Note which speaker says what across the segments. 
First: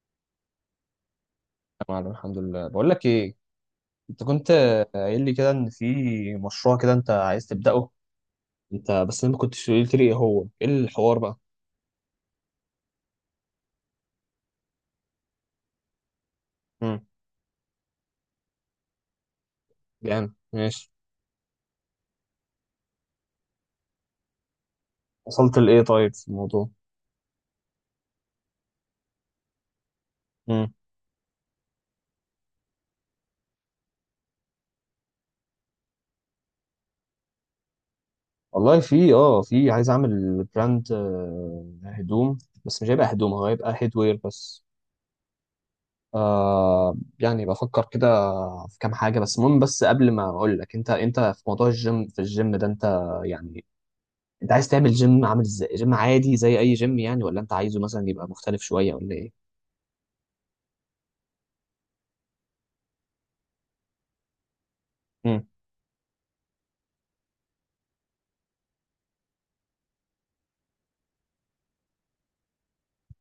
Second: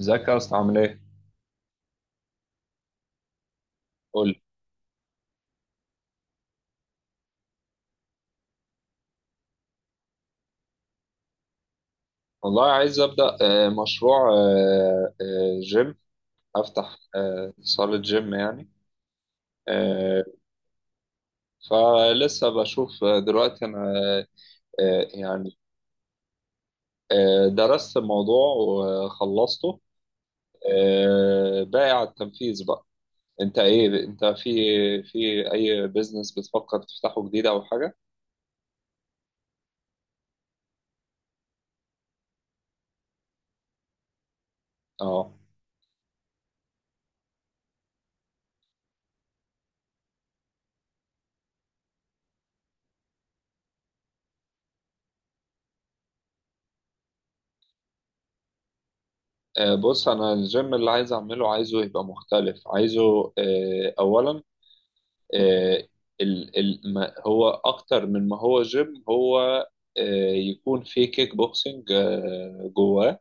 Speaker 1: ازيك يا اسطى عامل ايه؟
Speaker 2: معلم، الحمد لله. بقول لك ايه، انت
Speaker 1: قول لي.
Speaker 2: كنت قايل لي كده ان في مشروع كده انت عايز تبدأه، انت بس انا ما كنتش قلت لي ايه هو، ايه الحوار بقى؟
Speaker 1: والله عايز ابدا، مشروع، جيم افتح
Speaker 2: امم.
Speaker 1: صالة جيم يعني. آه،
Speaker 2: جامد ماشي.
Speaker 1: فلسه بشوف، دلوقتي انا يعني
Speaker 2: وصلت لايه طيب في الموضوع؟
Speaker 1: درست الموضوع وخلصته،
Speaker 2: امم.
Speaker 1: باقي على التنفيذ بقى. انت ايه، انت في اي بيزنس بتفكر تفتحه جديد او حاجة؟
Speaker 2: والله في في عايز اعمل براند هدوم، بس مش هيبقى هدوم، هو هيبقى هيدوير بس.
Speaker 1: اه.
Speaker 2: يعني بفكر كده في كام حاجة. بس المهم، بس قبل ما اقول لك انت في موضوع الجيم، في الجيم ده انت يعني، انت عايز تعمل جيم عامل ازاي؟ جيم عادي زي اي جيم يعني، ولا انت عايزه مثلا يبقى مختلف شويه، ولا ايه؟
Speaker 1: بص، انا الجيم اللي عايز اعمله، عايزه يبقى مختلف، عايزه اولا،
Speaker 2: مم.
Speaker 1: آه، ال ما هو اكتر من ما هو جيم، هو يكون في كيك بوكسينج جواه،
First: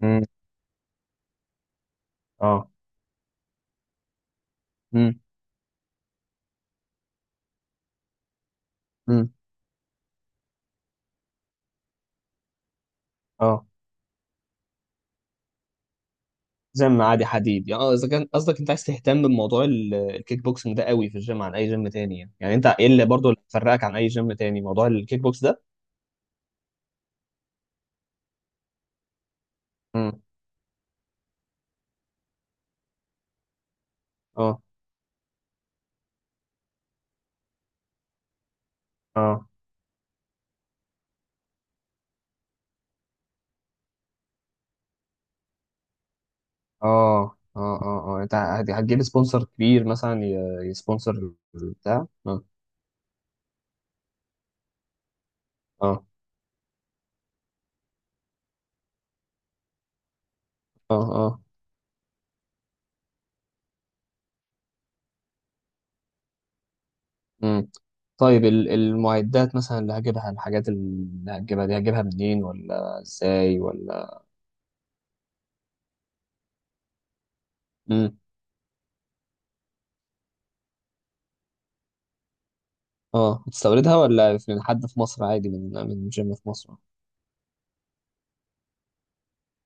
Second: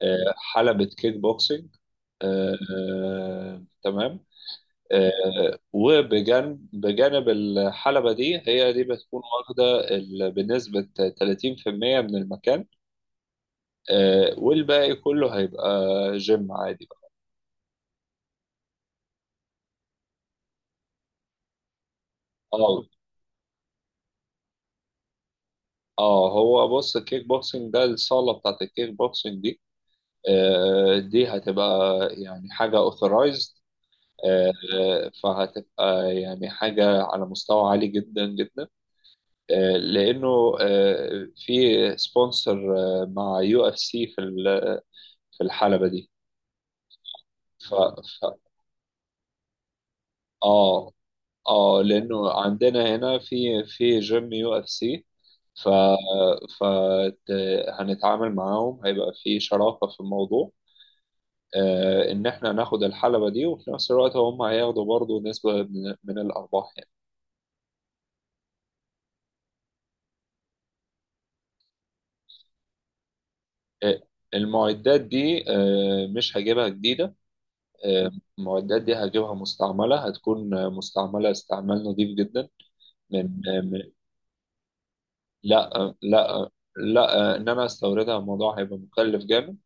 Speaker 2: مم.
Speaker 1: حلبة كيك بوكسينج،
Speaker 2: اه.
Speaker 1: تمام.
Speaker 2: مم.
Speaker 1: وبجانب بجانب الحلبة دي، هي دي بتكون
Speaker 2: مم.
Speaker 1: واخدة ال- بنسبة 30% من المكان،
Speaker 2: اه.
Speaker 1: والباقي كله هيبقى جيم عادي
Speaker 2: جيم
Speaker 1: بقى.
Speaker 2: عادي حديد يعني. اه، اذا كان قصدك انت عايز تهتم بموضوع الكيك بوكسنج ده قوي في الجيم عن اي جيم تاني، يعني يعني انت
Speaker 1: اه
Speaker 2: ايه اللي برضه اللي فرقك عن اي جيم تاني؟ موضوع الكيك بوكس ده.
Speaker 1: اه، هو بص، الكيك بوكسينج ده، الصالة بتاعت الكيك بوكسينج دي،
Speaker 2: مم.
Speaker 1: دي هتبقى يعني حاجة authorized،
Speaker 2: اه.
Speaker 1: آه، فهتبقى يعني حاجة على مستوى عالي جدا جدا،
Speaker 2: اه.
Speaker 1: لأنه في سبونسر مع يو اف سي في ال- في الحلبة دي.
Speaker 2: اه.
Speaker 1: ف
Speaker 2: اه. اه. اه. انت
Speaker 1: ف-
Speaker 2: هتجيب سبونسر كبير مثلا؟
Speaker 1: اه
Speaker 2: يسبونسر
Speaker 1: اه،
Speaker 2: بتاع
Speaker 1: لأنه
Speaker 2: اه.
Speaker 1: عندنا هنا في جيم يو اف سي، ف
Speaker 2: اه.
Speaker 1: ف ت- هنتعامل معاهم، هيبقى في شراكة في الموضوع،
Speaker 2: اه. اه.
Speaker 1: ان احنا ناخد الحلبة دي، وفي نفس الوقت هم هياخدوا برضو نسبة من الارباح يعني.
Speaker 2: طيب، المعدات مثلا اللي هجيبها، الحاجات اللي هتجيبها دي هجيبها منين ولا ازاي
Speaker 1: آه،
Speaker 2: ولا؟
Speaker 1: المعدات دي مش هجيبها جديدة، آه،
Speaker 2: امم.
Speaker 1: المعدات دي هجيبها مستعملة، هتكون مستعملة استعمال نظيف جدا، من
Speaker 2: اه،
Speaker 1: آه، من-
Speaker 2: هتستوردها ولا من حد في مصر عادي؟ من
Speaker 1: لا، لا،
Speaker 2: جيم في مصر؟
Speaker 1: لا، ان انا استوردها الموضوع هيبقى مكلف جامد.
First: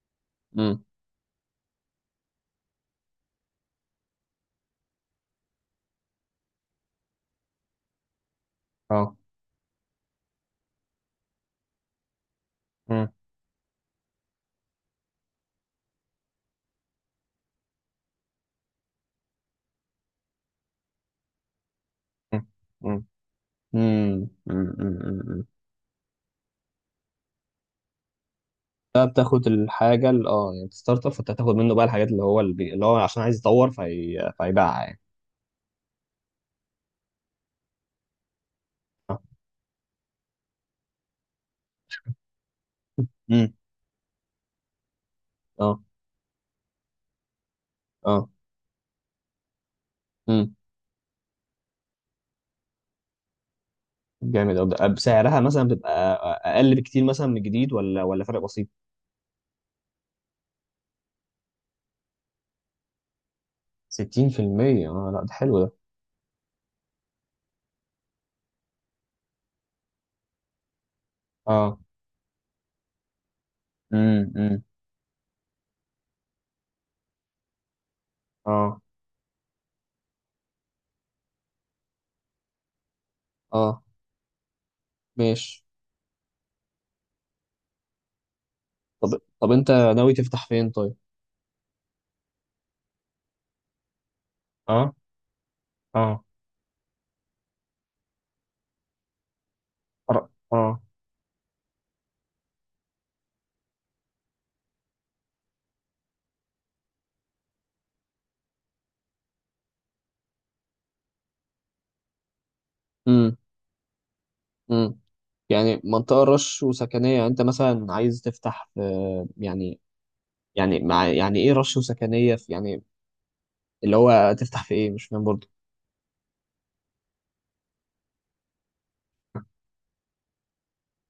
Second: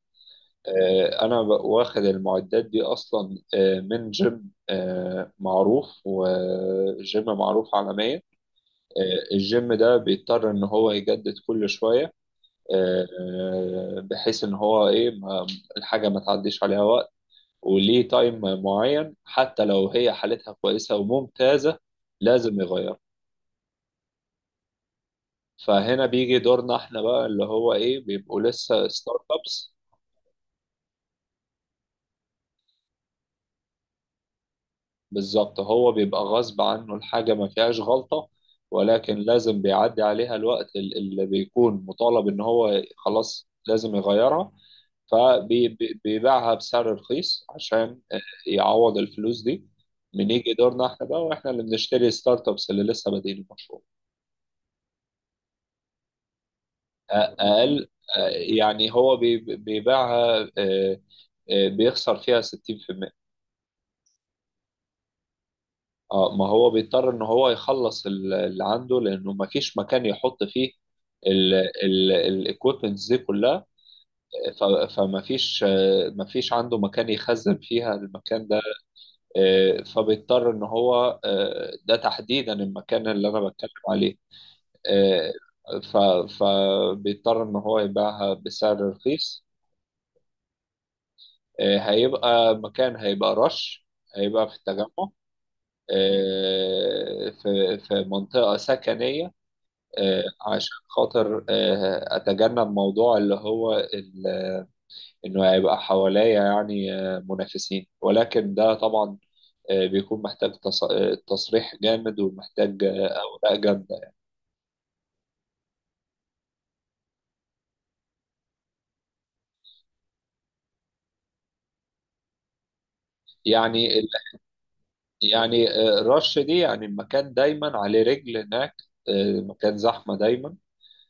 Speaker 2: امم.
Speaker 1: انا واخد المعدات دي اصلا من جيم معروف، وجيم معروف عالميا.
Speaker 2: اه.
Speaker 1: الجيم ده بيضطر ان هو يجدد كل شويه،
Speaker 2: امم.
Speaker 1: بحيث ان هو ايه، الحاجه ما تعديش عليها وقت، وليه تايم معين، حتى لو هي حالتها كويسه وممتازه، لازم يغير.
Speaker 2: امم. امم. امم.
Speaker 1: فهنا بيجي دورنا احنا بقى، اللي هو ايه، بيبقوا لسه
Speaker 2: ده
Speaker 1: ستارت
Speaker 2: بتاخد
Speaker 1: ابس.
Speaker 2: الحاجة اللي يعني الستارت اب، فانت هتاخد منه بقى الحاجات اللي هو اللي هو عشان عايز يطور، فهيبيعها يعني.
Speaker 1: بالظبط، هو بيبقى غصب عنه، الحاجه ما فيهاش غلطه، ولكن
Speaker 2: اه.
Speaker 1: لازم بيعدي عليها الوقت ال- اللي بيكون مطالب ان هو خلاص
Speaker 2: امم.
Speaker 1: لازم يغيرها.
Speaker 2: اه.
Speaker 1: فبيبيعها بسعر رخيص عشان
Speaker 2: اه.
Speaker 1: يعوض الفلوس دي، من يجي
Speaker 2: امم.
Speaker 1: دورنا احنا بقى، واحنا اللي بنشتري ستارت ابس اللي لسه بادئين المشروع.
Speaker 2: جامد أوي. ده بسعرها مثلا بتبقى اقل بكتير
Speaker 1: أ-
Speaker 2: مثلا من الجديد،
Speaker 1: اقل.
Speaker 2: ولا فرق
Speaker 1: أ-
Speaker 2: بسيط؟
Speaker 1: يعني هو بيبيعها بيخسر فيها 60%.
Speaker 2: 60%. اه، لا ده حلو ده.
Speaker 1: اه، ما هو بيضطر ان هو يخلص ال- اللي عنده، لانه ما فيش مكان يحط فيه
Speaker 2: اه.
Speaker 1: الايكويبمنتس دي كلها،
Speaker 2: امم. امم.
Speaker 1: فما فيش، آه، ما فيش عنده مكان يخزن فيها المكان،
Speaker 2: اه.
Speaker 1: فبيضطر ان هو ده تحديدا المكان اللي انا بتكلم
Speaker 2: اه.
Speaker 1: عليه. آه،
Speaker 2: ماشي.
Speaker 1: ف- فبيضطر ان هو يبيعها بسعر
Speaker 2: طب
Speaker 1: رخيص.
Speaker 2: طب انت ناوي تفتح فين طيب؟
Speaker 1: هيبقى مكان، هيبقى رش، هيبقى في التجمع،
Speaker 2: اه. اه.
Speaker 1: في منطقة سكنية،
Speaker 2: أر-
Speaker 1: عشان
Speaker 2: اه.
Speaker 1: خاطر أتجنب موضوع اللي هو إنه هيبقى حواليا يعني منافسين. ولكن ده طبعا بيكون محتاج تصريح جامد، ومحتاج
Speaker 2: امم.
Speaker 1: أوراق جامدة.
Speaker 2: امم. يعني منطقة رش وسكنية؟ يعني انت مثلا عايز تفتح في، يعني يعني مع، يعني ايه رش وسكنية في يعني؟ اللي
Speaker 1: يعني ال-
Speaker 2: هو تفتح في ايه؟ مش فاهم برضه.
Speaker 1: يعني الرش دي يعني المكان دايما عليه رجل هناك، مكان زحمة دايما،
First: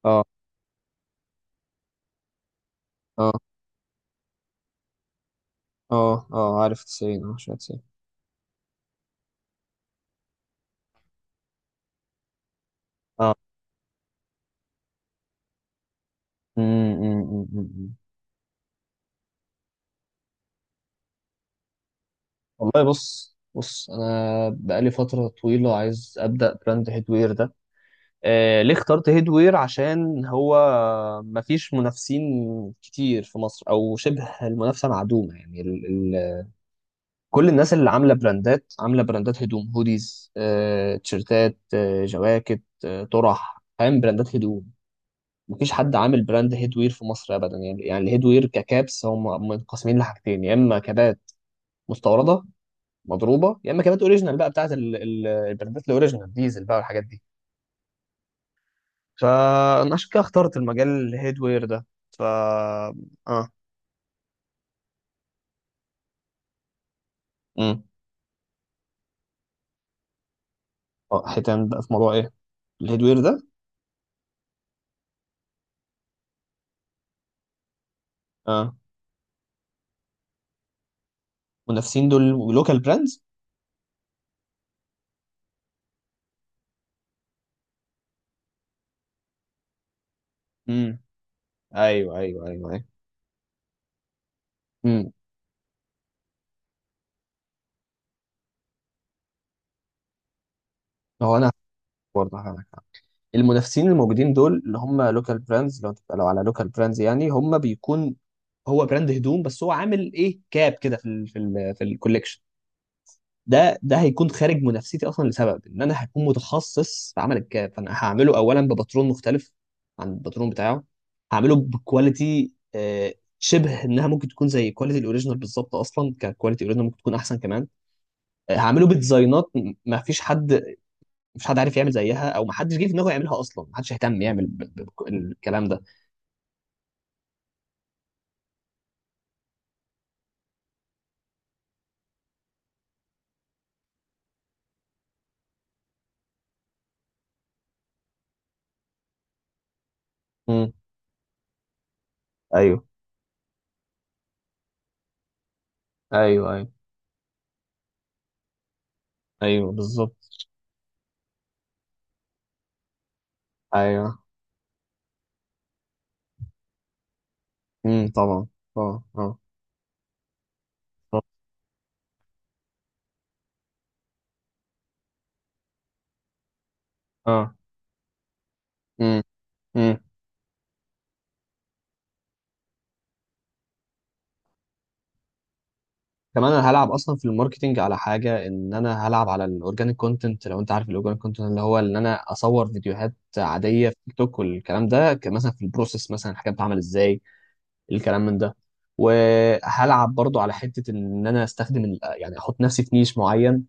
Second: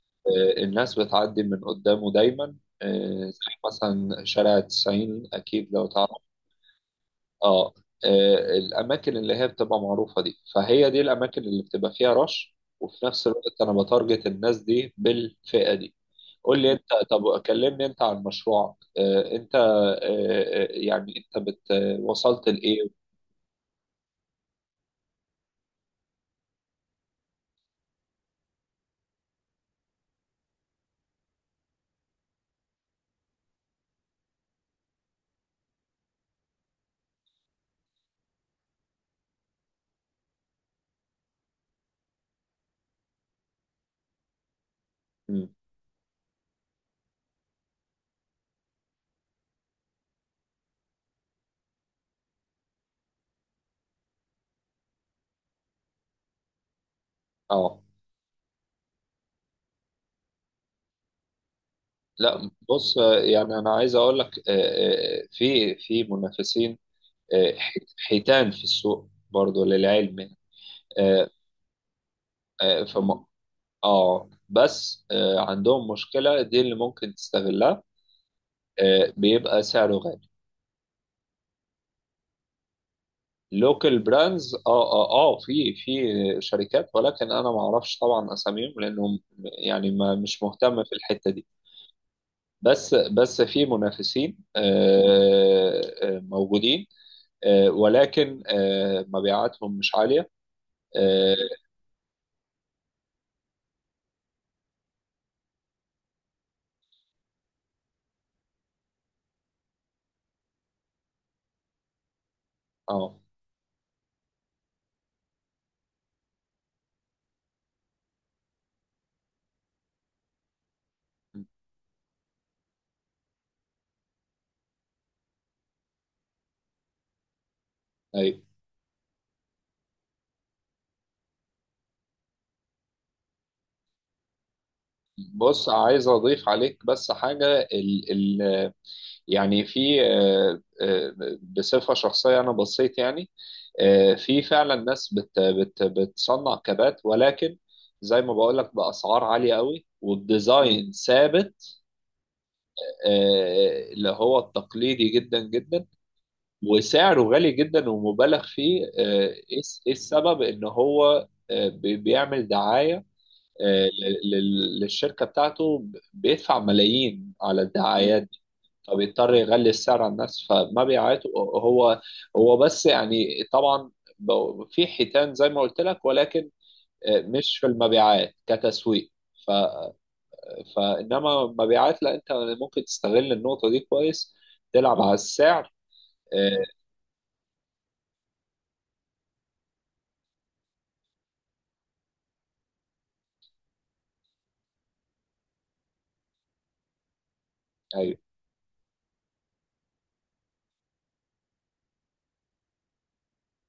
Speaker 2: اه.
Speaker 1: الناس بتعدي من قدامه دايما،
Speaker 2: اه.
Speaker 1: زي مثلا شارع 90، أكيد لو تعرف.
Speaker 2: اه. اه، عارف 90، اه شوية
Speaker 1: اه.
Speaker 2: 90.
Speaker 1: الأماكن اللي هي بتبقى معروفة دي، فهي دي الأماكن اللي بتبقى فيها رش، وفي نفس
Speaker 2: اه.
Speaker 1: الوقت أنا بتارجت الناس دي بالفئة دي. قول لي انت، طب كلمني
Speaker 2: امم.
Speaker 1: انت عن مشروعك. اه، انت يعني انت بت وصلت
Speaker 2: والله،
Speaker 1: لايه.
Speaker 2: بص بص انا بقالي فتره طويله عايز ابدا براند هيدوير ده. ليه اخترت هيدوير؟ عشان هو مفيش منافسين كتير في مصر، او شبه المنافسه معدومه يعني. ال ال كل الناس اللي عامله براندات، عامله براندات هدوم، هوديز، تيشرتات، جواكت، طرح، فاهم؟ براندات هدوم.
Speaker 1: مم.
Speaker 2: مفيش حد عامل براند هيدوير في مصر ابدا يعني. يعني الهيدوير ككابس هم منقسمين لحاجتين، يا اما كابات مستورده مضروبه، يا اما كابات اوريجينال بقى بتاعت البرنات الاوريجينال، ديزل بقى والحاجات دي.
Speaker 1: اه،
Speaker 2: فانا عشان كده اخترت المجال الهيدوير ده. ف
Speaker 1: لا، بص،
Speaker 2: اه
Speaker 1: يعني انا عايز اقول لك، في منافسين،
Speaker 2: امم.
Speaker 1: حيتان في السوق برضو للعلم.
Speaker 2: اه،
Speaker 1: آه،
Speaker 2: حيتان بقى في موضوع ايه؟
Speaker 1: آه،
Speaker 2: الهيدوير
Speaker 1: فم
Speaker 2: ده.
Speaker 1: اه بس عندهم مشكلة، دي اللي ممكن تستغلها،
Speaker 2: اه،
Speaker 1: بيبقى سعره غالي.
Speaker 2: منافسين دول، لوكال براندز.
Speaker 1: لوكال براندز، اه اه اه، في شركات، ولكن انا ما اعرفش طبعا اساميهم، لانهم يعني ما، مش مهتم في
Speaker 2: امم.
Speaker 1: الحته دي.
Speaker 2: ايوه، ايوه، ايوه، ايوه.
Speaker 1: بس في منافسين
Speaker 2: امم.
Speaker 1: موجودين، ولكن مبيعاتهم مش عاليه. اه.
Speaker 2: هو انا برضه هقولك حاجة. المنافسين الموجودين دول اللي هم لوكال براندز، لو تبقى، لو على لوكال براندز يعني، هم بيكون، هو براند هدوم بس هو عامل ايه كاب كده في الكوليكشن.
Speaker 1: آه.
Speaker 2: ده هيكون خارج منافستي اصلا، لسبب ان انا هكون متخصص في عمل الكاب. فانا هعمله اولا بباترون مختلف عن الباترون بتاعه. هعمله بكواليتي شبه انها ممكن تكون زي كواليتي الاوريجينال بالظبط، اصلا ككواليتي الاوريجينال ممكن تكون احسن كمان.
Speaker 1: طيب،
Speaker 2: هعمله بديزاينات ما فيش حد عارف يعمل زيها، او ما حدش جه في دماغه يعملها اصلا، ما حدش اهتم يعمل
Speaker 1: بص،
Speaker 2: الكلام ده.
Speaker 1: عايز اضيف عليك بس حاجه. ال يعني في، بصفة شخصية أنا بصيت يعني في فعلا ناس بت بتصنع كبات، ولكن زي ما بقول لك بأسعار عالية قوي،
Speaker 2: امم.
Speaker 1: والديزاين ثابت،
Speaker 2: ايوه،
Speaker 1: اللي هو التقليدي جدا جدا،
Speaker 2: ايوه، ايوه،
Speaker 1: وسعره غالي جدا ومبالغ فيه، ايه
Speaker 2: ايوه.
Speaker 1: إيه السبب؟
Speaker 2: بالظبط.
Speaker 1: ان هو بيعمل دعاية،
Speaker 2: ايوه.
Speaker 1: للشركة بتاعته، بيدفع ملايين على
Speaker 2: امم.
Speaker 1: الدعايات،
Speaker 2: طبعا، طبعا.
Speaker 1: فبيضطر
Speaker 2: اه.
Speaker 1: يغلي السعر على الناس، فما بيعيط هو، هو بس، يعني طبعا في حيتان زي ما قلت لك، ولكن
Speaker 2: اه.
Speaker 1: مش في المبيعات كتسويق. ف
Speaker 2: امم.
Speaker 1: فانما المبيعات، لا، انت ممكن تستغل النقطه دي كويس، تلعب على السعر.
Speaker 2: كمان انا
Speaker 1: آه،
Speaker 2: هلعب اصلا في الماركتينج على حاجه، ان انا هلعب على الاورجانيك كونتنت. لو انت عارف الاورجانيك كونتنت، اللي هو ان انا اصور فيديوهات عاديه في تيك توك والكلام ده، مثلا في البروسيس مثلا الحاجات بتتعمل ازاي،
Speaker 1: ايوه
Speaker 2: الكلام من ده. وهلعب برضو على حته ان انا استخدم يعني احط نفسي في نيش معين،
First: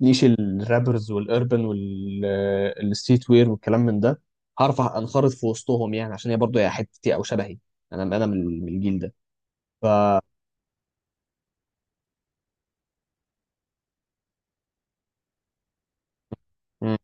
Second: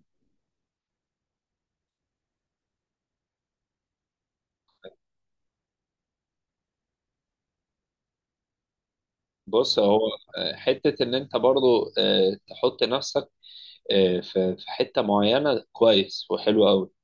Speaker 2: نيش الرابرز والاربن والستريت وير والكلام من ده. هعرف انخرط في وسطهم يعني، عشان هي برضو هي حتتي او شبهي. انا من الجيل ده.
Speaker 1: بص
Speaker 2: ف
Speaker 1: هو حته ان انت برضو تحط نفسك في حته معينه كويس وحلو قوي،
Speaker 2: مم.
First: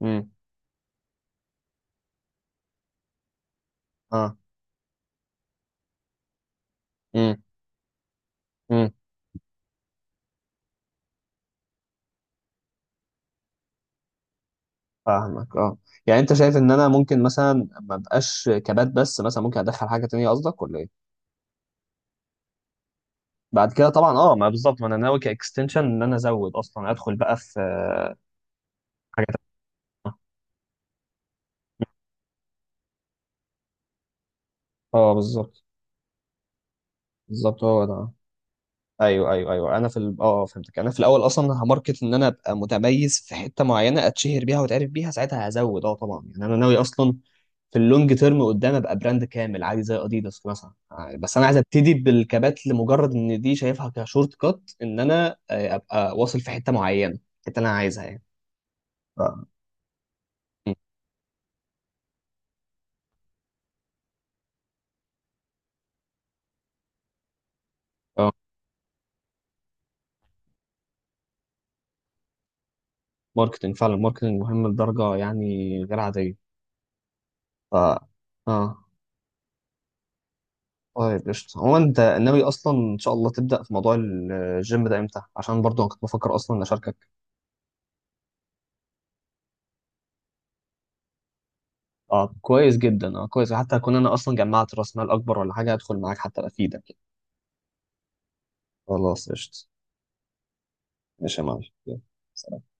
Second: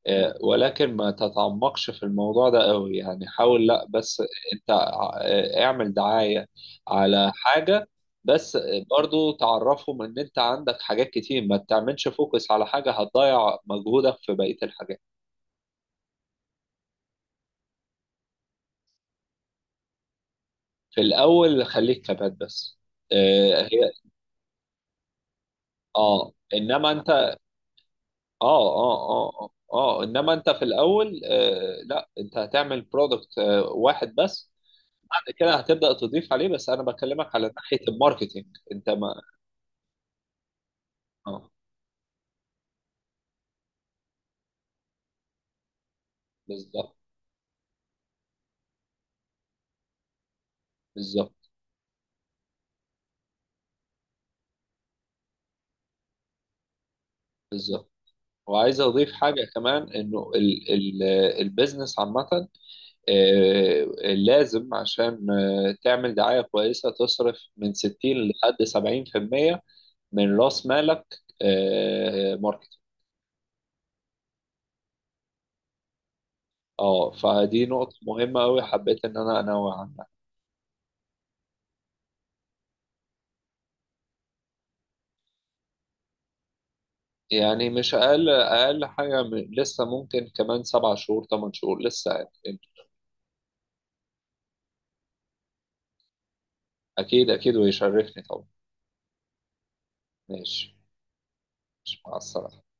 Speaker 2: مم.
Speaker 1: ولكن ما تتعمقش في الموضوع ده قوي يعني. حاول لا بس.
Speaker 2: اه.
Speaker 1: انت اعمل دعاية على
Speaker 2: مم.
Speaker 1: حاجة بس،
Speaker 2: مم.
Speaker 1: برضو تعرفهم ان انت عندك حاجات كتير، ما تعملش فوكس على حاجة هتضيع مجهودك في بقية الحاجات.
Speaker 2: فاهمك. اه، يعني انت شايف ان انا ممكن مثلا ما ابقاش كبات بس، مثلا ممكن ادخل حاجه تانية قصدك، ولا
Speaker 1: في
Speaker 2: ايه؟
Speaker 1: الاول خليك كبات بس.
Speaker 2: بعد كده
Speaker 1: هي
Speaker 2: طبعا، اه، ما بالظبط، ما انا ناوي كاكستنشن ان انا
Speaker 1: اه،
Speaker 2: ازود
Speaker 1: انما
Speaker 2: اصلا،
Speaker 1: انت
Speaker 2: ادخل بقى في
Speaker 1: اه
Speaker 2: حاجه تانية.
Speaker 1: انما انت في الاول، آه لا، انت هتعمل برودكت آه، واحد بس،
Speaker 2: اه،
Speaker 1: كده
Speaker 2: بالظبط.
Speaker 1: هتبدأ تضيف عليه، بس انا بكلمك على
Speaker 2: بالظبط،
Speaker 1: ناحية
Speaker 2: هو ده.
Speaker 1: الماركتينج. انت ما
Speaker 2: ايوه، ايوه، ايوه. انا في ال... اه آه، فهمتك. انا في الاول
Speaker 1: اه،
Speaker 2: اصلا هماركت ان انا ابقى متميز في حته معينه، اتشهر بيها واتعرف بيها ساعتها هزود. اه، طبعا، يعني انا ناوي
Speaker 1: بالظبط
Speaker 2: اصلا في اللونج تيرم قدام ابقى براند كامل عادي زي اديداس مثلا يعني. بس انا
Speaker 1: بالظبط
Speaker 2: عايز ابتدي بالكبات لمجرد ان دي شايفها كشورت كات، ان انا ابقى واصل في حته معينه، الحته اللي انا
Speaker 1: بالظبط.
Speaker 2: عايزها يعني.
Speaker 1: وعايز اضيف
Speaker 2: ف...
Speaker 1: حاجة كمان، انه ال
Speaker 2: م.
Speaker 1: ال البيزنس عامة، آه، لازم عشان تعمل دعاية كويسة، تصرف من 60
Speaker 2: اه.
Speaker 1: لحد 70% من رأس مالك ماركتينج.
Speaker 2: ماركتنج فعلا، ماركتنج مهم لدرجه يعني غير عاديه.
Speaker 1: اه، فدي
Speaker 2: ف
Speaker 1: نقطة مهمة قوي،
Speaker 2: اه
Speaker 1: حبيت ان انا انوه عنها.
Speaker 2: طيب، قشطة. هو انت ناوي اصلا ان شاء الله تبدأ في موضوع الجيم ده امتى؟ عشان برضو انا كنت بفكر اصلا اشاركك.
Speaker 1: يعني مش اقل اقل حاجة لسه، ممكن كمان 7 شهور 8 شهور لسه
Speaker 2: اه
Speaker 1: يعني.
Speaker 2: كويس جدا. اه كويس، حتى اكون انا اصلا جمعت راس مال اكبر، ولا حاجة، ادخل معاك حتى افيدك.
Speaker 1: أكيد أكيد، ويشرفني طبعا.
Speaker 2: خلاص قشطة.
Speaker 1: ماشي.
Speaker 2: ماشي يا معلم. يلا.
Speaker 1: مش، مع السلامة.
Speaker 2: سلام.